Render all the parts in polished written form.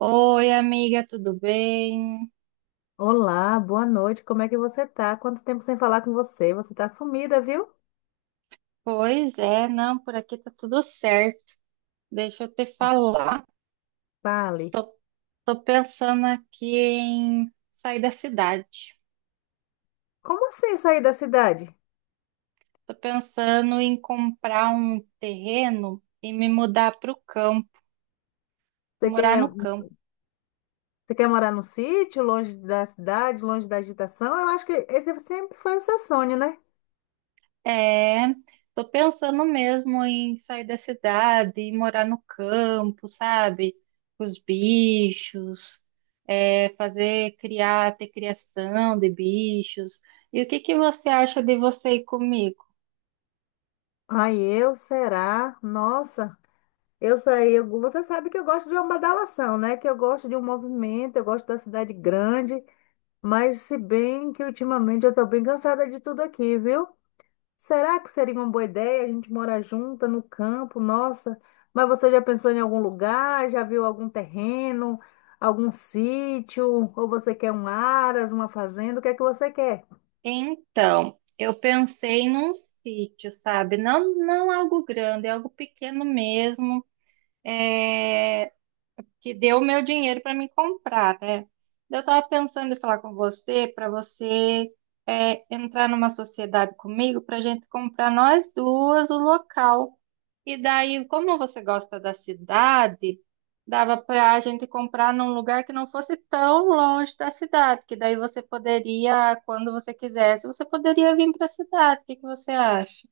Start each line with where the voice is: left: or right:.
right: Oi, amiga, tudo bem?
left: Olá, boa noite. Como é que você tá? Quanto tempo sem falar com você? Você tá sumida, viu?
right: Pois é, não, por aqui tá tudo certo. Deixa eu te
left: Ó,
right: falar.
left: Fale.
right: Tô, tô pensando aqui em sair da cidade.
left: Como assim sair da cidade?
right: Tô pensando em comprar um terreno e me mudar para o campo,
left: Você
right: morar
left: quer,
right: no
left: você
right: campo.
left: quer morar num sítio, longe da cidade, longe da agitação? Eu acho que esse sempre foi o seu sonho, né?
right: É, tô pensando mesmo em sair da cidade e morar no campo, sabe? Com os bichos, é, fazer, criar, ter criação de bichos. E o que que você acha de você ir comigo?
left: Ai, eu, será? Nossa, eu saí. Você sabe que eu gosto de uma badalação, né? Que eu gosto de um movimento, eu gosto da cidade grande. Mas se bem que ultimamente eu tô bem cansada de tudo aqui, viu? Será que seria uma boa ideia a gente morar junta no campo? Nossa, mas você já pensou em algum lugar? Já viu algum terreno, algum sítio? Ou você quer um aras, uma fazenda? O que é que você quer?
right: Então, eu pensei num sítio, sabe? Não, não algo grande, é algo pequeno mesmo. É, que deu o meu dinheiro para me comprar, né? Eu estava pensando em falar com você para você é, entrar numa sociedade comigo para a gente comprar nós duas o local. E daí, como você gosta da cidade, dava para a gente comprar num lugar que não fosse tão longe da cidade, que daí você poderia, quando você quisesse, você poderia vir para a cidade. O que que você acha?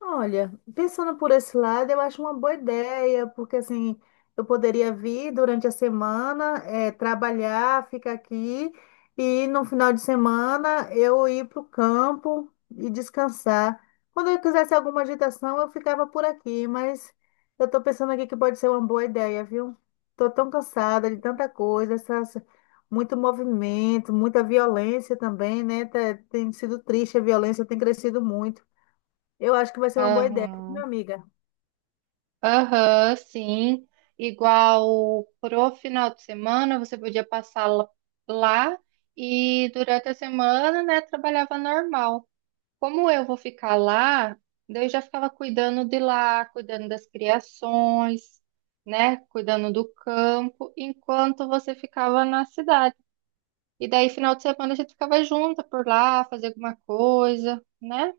left: Olha, pensando por esse lado, eu acho uma boa ideia, porque assim, eu poderia vir durante a semana, trabalhar, ficar aqui, e no final de semana eu ir para o campo e descansar. Quando eu quisesse alguma agitação, eu ficava por aqui, mas eu estou pensando aqui que pode ser uma boa ideia, viu? Estou tão cansada de tanta coisa, muito movimento, muita violência também, né? Tem sido triste, a violência tem crescido muito. Eu acho que vai ser uma boa ideia, minha
right: Aham.
left: amiga.
right: Aham, sim. Igual pro final de semana, você podia passar lá e durante a semana, né, trabalhava normal. Como eu vou ficar lá, daí eu já ficava cuidando de lá, cuidando das criações, né, cuidando do campo, enquanto você ficava na cidade. E daí, final de semana, a gente ficava junto por lá, fazer alguma coisa, né?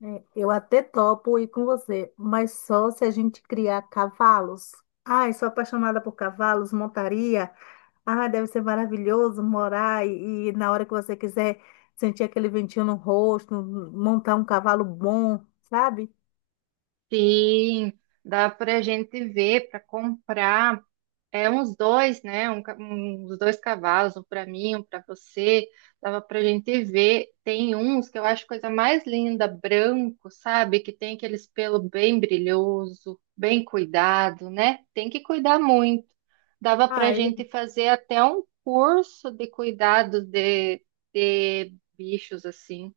left: É, eu até topo ir com você, mas só se a gente criar cavalos. Ai, sou apaixonada por cavalos, montaria. Ai, deve ser maravilhoso morar e na hora que você quiser sentir aquele ventinho no rosto, montar um cavalo bom, sabe?
right: Sim, dá pra gente ver, pra comprar. É uns dois, né? Um, uns dois cavalos, um para mim, um para você. Dava para gente ver. Tem uns que eu acho coisa mais linda, branco, sabe? Que tem aqueles pelo bem brilhoso, bem cuidado, né? Tem que cuidar muito. Dava
left: Ah,
right: para gente fazer até um curso de cuidado de bichos assim.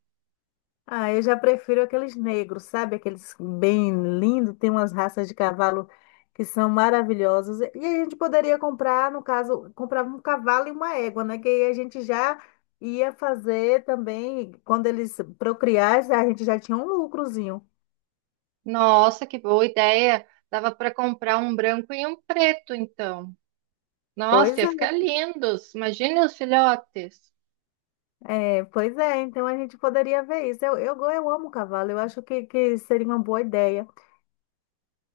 left: Ah, eu já prefiro aqueles negros, sabe? Aqueles bem lindos, tem umas raças de cavalo que são maravilhosas. E a gente poderia comprar, no caso, comprava um cavalo e uma égua, né? Que aí a gente já ia fazer também, quando eles procriassem, a gente já tinha um lucrozinho.
right: Nossa, que boa ideia! Dava para comprar um branco e um preto, então. Nossa,
left: Pois
right: ia
left: é,
right: ficar lindos. Imagine os filhotes.
left: é, pois é, então a gente poderia ver isso. Eu amo cavalo, eu acho que seria uma boa ideia.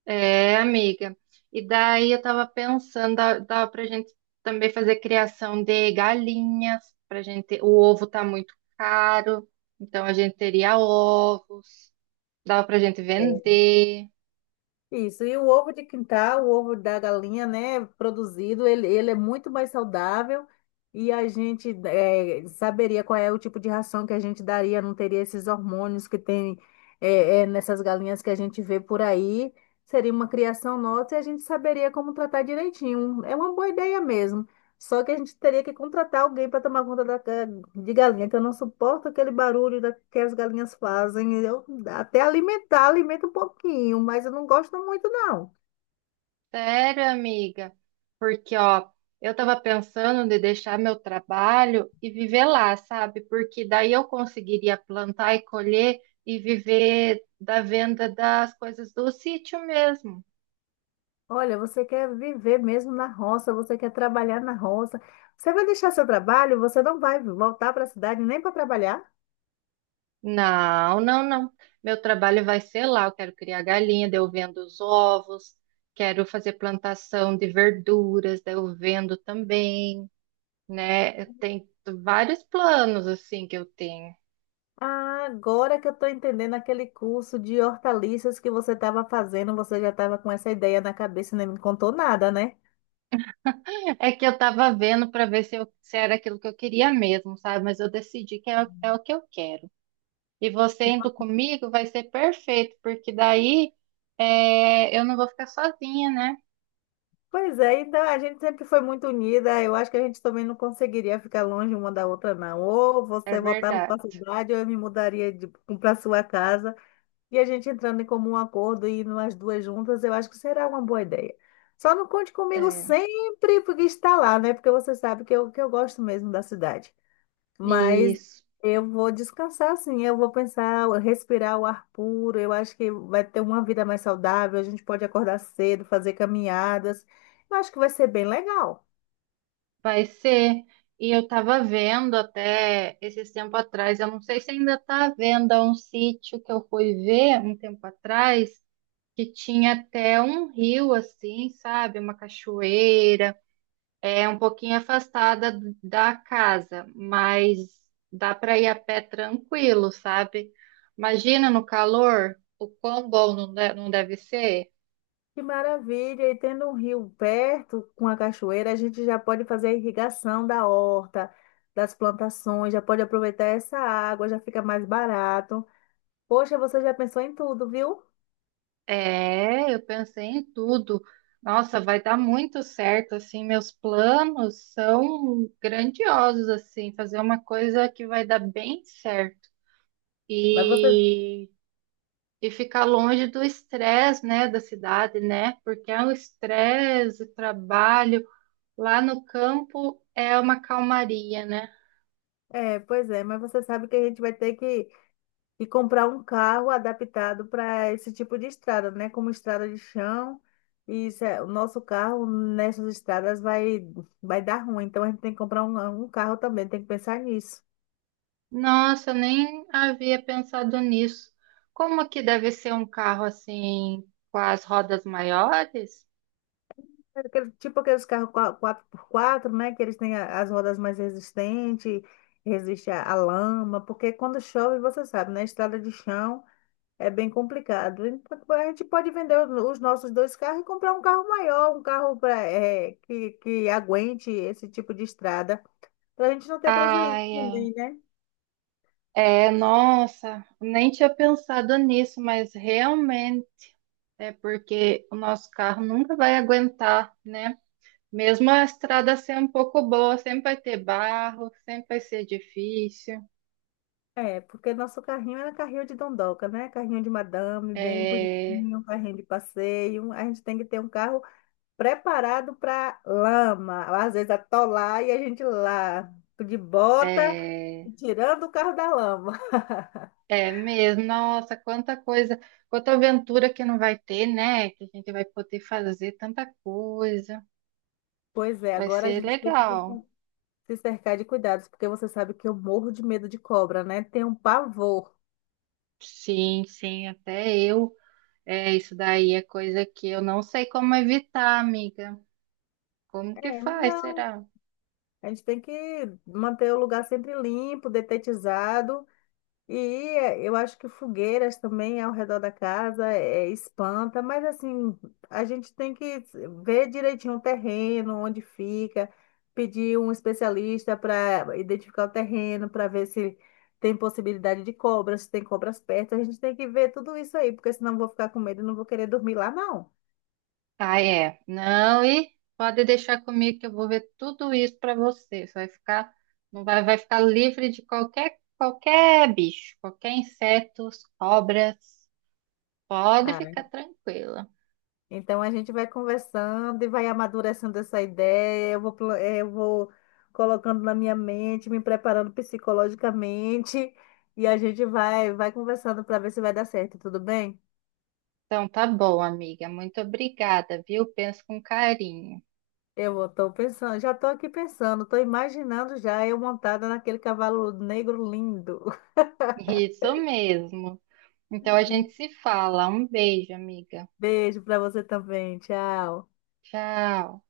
right: É, amiga. E daí eu tava pensando, dava pra gente também fazer criação de galinhas, pra gente, o ovo tá muito caro, então a gente teria ovos, dava pra gente vender.
left: Isso, e o ovo de quintal, o ovo da galinha, né, produzido, ele é muito mais saudável e a gente saberia qual é o tipo de ração que a gente daria, não teria esses hormônios que tem nessas galinhas que a gente vê por aí. Seria uma criação nossa e a gente saberia como tratar direitinho. É uma boa ideia mesmo. Só que a gente teria que contratar alguém para tomar conta de galinha, que eu não suporto aquele barulho que as galinhas fazem. Eu até alimentar, alimento um pouquinho, mas eu não gosto muito, não.
right: Sério, amiga? Porque, ó, eu tava pensando de deixar meu trabalho e viver lá, sabe? Porque daí eu conseguiria plantar e colher e viver da venda das coisas do sítio mesmo.
left: Olha, você quer viver mesmo na roça, você quer trabalhar na roça. Você vai deixar seu trabalho, você não vai voltar para a cidade nem para trabalhar?
right: Não, não, não. Meu trabalho vai ser lá. Eu quero criar galinha, daí eu vendo os ovos, quero fazer plantação de verduras, daí eu vendo também, né? Eu tenho vários planos assim que eu tenho.
left: Ah, agora que eu estou entendendo aquele curso de hortaliças que você estava fazendo, você já estava com essa ideia na cabeça e nem me contou nada, né?
right: É que eu tava vendo para ver se, se era aquilo que eu queria mesmo, sabe? Mas eu decidi que é, é o que eu quero. E você indo comigo vai ser perfeito, porque daí é, eu não vou ficar sozinha, né?
left: Pois é, então a gente sempre foi muito unida. Eu acho que a gente também não conseguiria ficar longe uma da outra, não. Ou
right: É
left: você voltava para a
right: verdade.
left: cidade, ou eu me mudaria para sua casa. E a gente entrando em comum acordo e indo as duas juntas, eu acho que será uma boa ideia. Só não conte comigo
right: É.
left: sempre porque está lá, né? Porque você sabe que eu gosto mesmo da cidade. Mas
right: Isso.
left: eu vou descansar, assim, eu vou pensar, respirar o ar puro, eu acho que vai ter uma vida mais saudável, a gente pode acordar cedo, fazer caminhadas. Eu acho que vai ser bem legal.
right: Vai ser. E eu tava vendo até esses tempo atrás, eu não sei se ainda tá à venda um sítio que eu fui ver um tempo atrás, que tinha até um rio assim, sabe? Uma cachoeira, é um pouquinho afastada da casa, mas dá para ir a pé tranquilo, sabe? Imagina no calor, o quão bom não não deve ser.
left: Que maravilha! E tendo um rio perto com a cachoeira, a gente já pode fazer a irrigação da horta, das plantações, já pode aproveitar essa água, já fica mais barato. Poxa, você já pensou em tudo, viu?
right: É, eu pensei em tudo. Nossa, vai dar muito certo, assim, meus planos são grandiosos, assim, fazer uma coisa que vai dar bem certo.
left: Mas você,
right: E, e ficar longe do estresse, né, da cidade, né? Porque é o estresse, o trabalho, lá no campo é uma calmaria, né?
left: É, pois é, mas você sabe que a gente vai ter que comprar um carro adaptado para esse tipo de estrada, né? Como estrada de chão. E o nosso carro nessas estradas vai dar ruim. Então a gente tem que comprar um carro também, tem que pensar nisso.
right: Nossa, eu nem havia pensado nisso. Como que deve ser um carro assim, com as rodas maiores?
left: Tipo aqueles carros quatro por quatro, né? Que eles têm as rodas mais resistentes, resiste à lama, porque quando chove, você sabe, né? Estrada de chão. É bem complicado. A gente pode vender os nossos dois carros e comprar um carro maior, um carro pra que aguente esse tipo de estrada, para a gente não ter prejuízo
right: Ai, é.
left: também, né?
right: É, nossa, nem tinha pensado nisso, mas realmente é porque o nosso carro nunca vai aguentar, né? Mesmo a estrada ser um pouco boa, sempre vai ter barro, sempre vai ser difícil.
left: É, porque nosso carrinho era carrinho de dondoca, né? Carrinho de madame, bem
right: É,
left: bonitinho, carrinho de passeio. A gente tem que ter um carro preparado para lama, às vezes atolar e a gente lá de bota,
right: é,
left: tirando o carro da lama.
right: é mesmo, nossa, quanta coisa, quanta aventura que não vai ter, né? Que a gente vai poder fazer tanta coisa.
left: Pois é,
right: Vai
left: agora a
right: ser
left: gente tem que
right: legal.
left: se cercar de cuidados, porque você sabe que eu morro de medo de cobra, né? Tenho um pavor.
right: Sim, sim, até eu. É, isso daí é coisa que eu não sei como evitar, amiga. Como que
left: É,
right: faz,
left: não.
right: será?
left: A gente tem que manter o lugar sempre limpo, detetizado. E eu acho que fogueiras também ao redor da casa espanta, mas assim, a gente tem que ver direitinho o terreno, onde fica, pedir um especialista para identificar o terreno, para ver se tem possibilidade de cobras, se tem cobras perto. A gente tem que ver tudo isso aí, porque senão eu vou ficar com medo e não vou querer dormir lá, não.
right: Ah, é. Não, e pode deixar comigo que eu vou ver tudo isso para você. Você vai ficar, não vai, vai ficar livre de qualquer bicho, qualquer insetos, cobras. Pode ficar tranquila.
left: Então a gente vai conversando e vai amadurecendo essa ideia. Eu vou colocando na minha mente, me preparando psicologicamente e a gente vai conversando para ver se vai dar certo, tudo bem?
right: Então tá bom, amiga. Muito obrigada, viu? Penso com carinho.
left: Eu estou pensando, já estou aqui pensando, estou imaginando já eu montada naquele cavalo negro lindo.
right: Isso mesmo. Então a gente se fala. Um beijo, amiga.
left: Beijo para você também, tchau.
right: Tchau.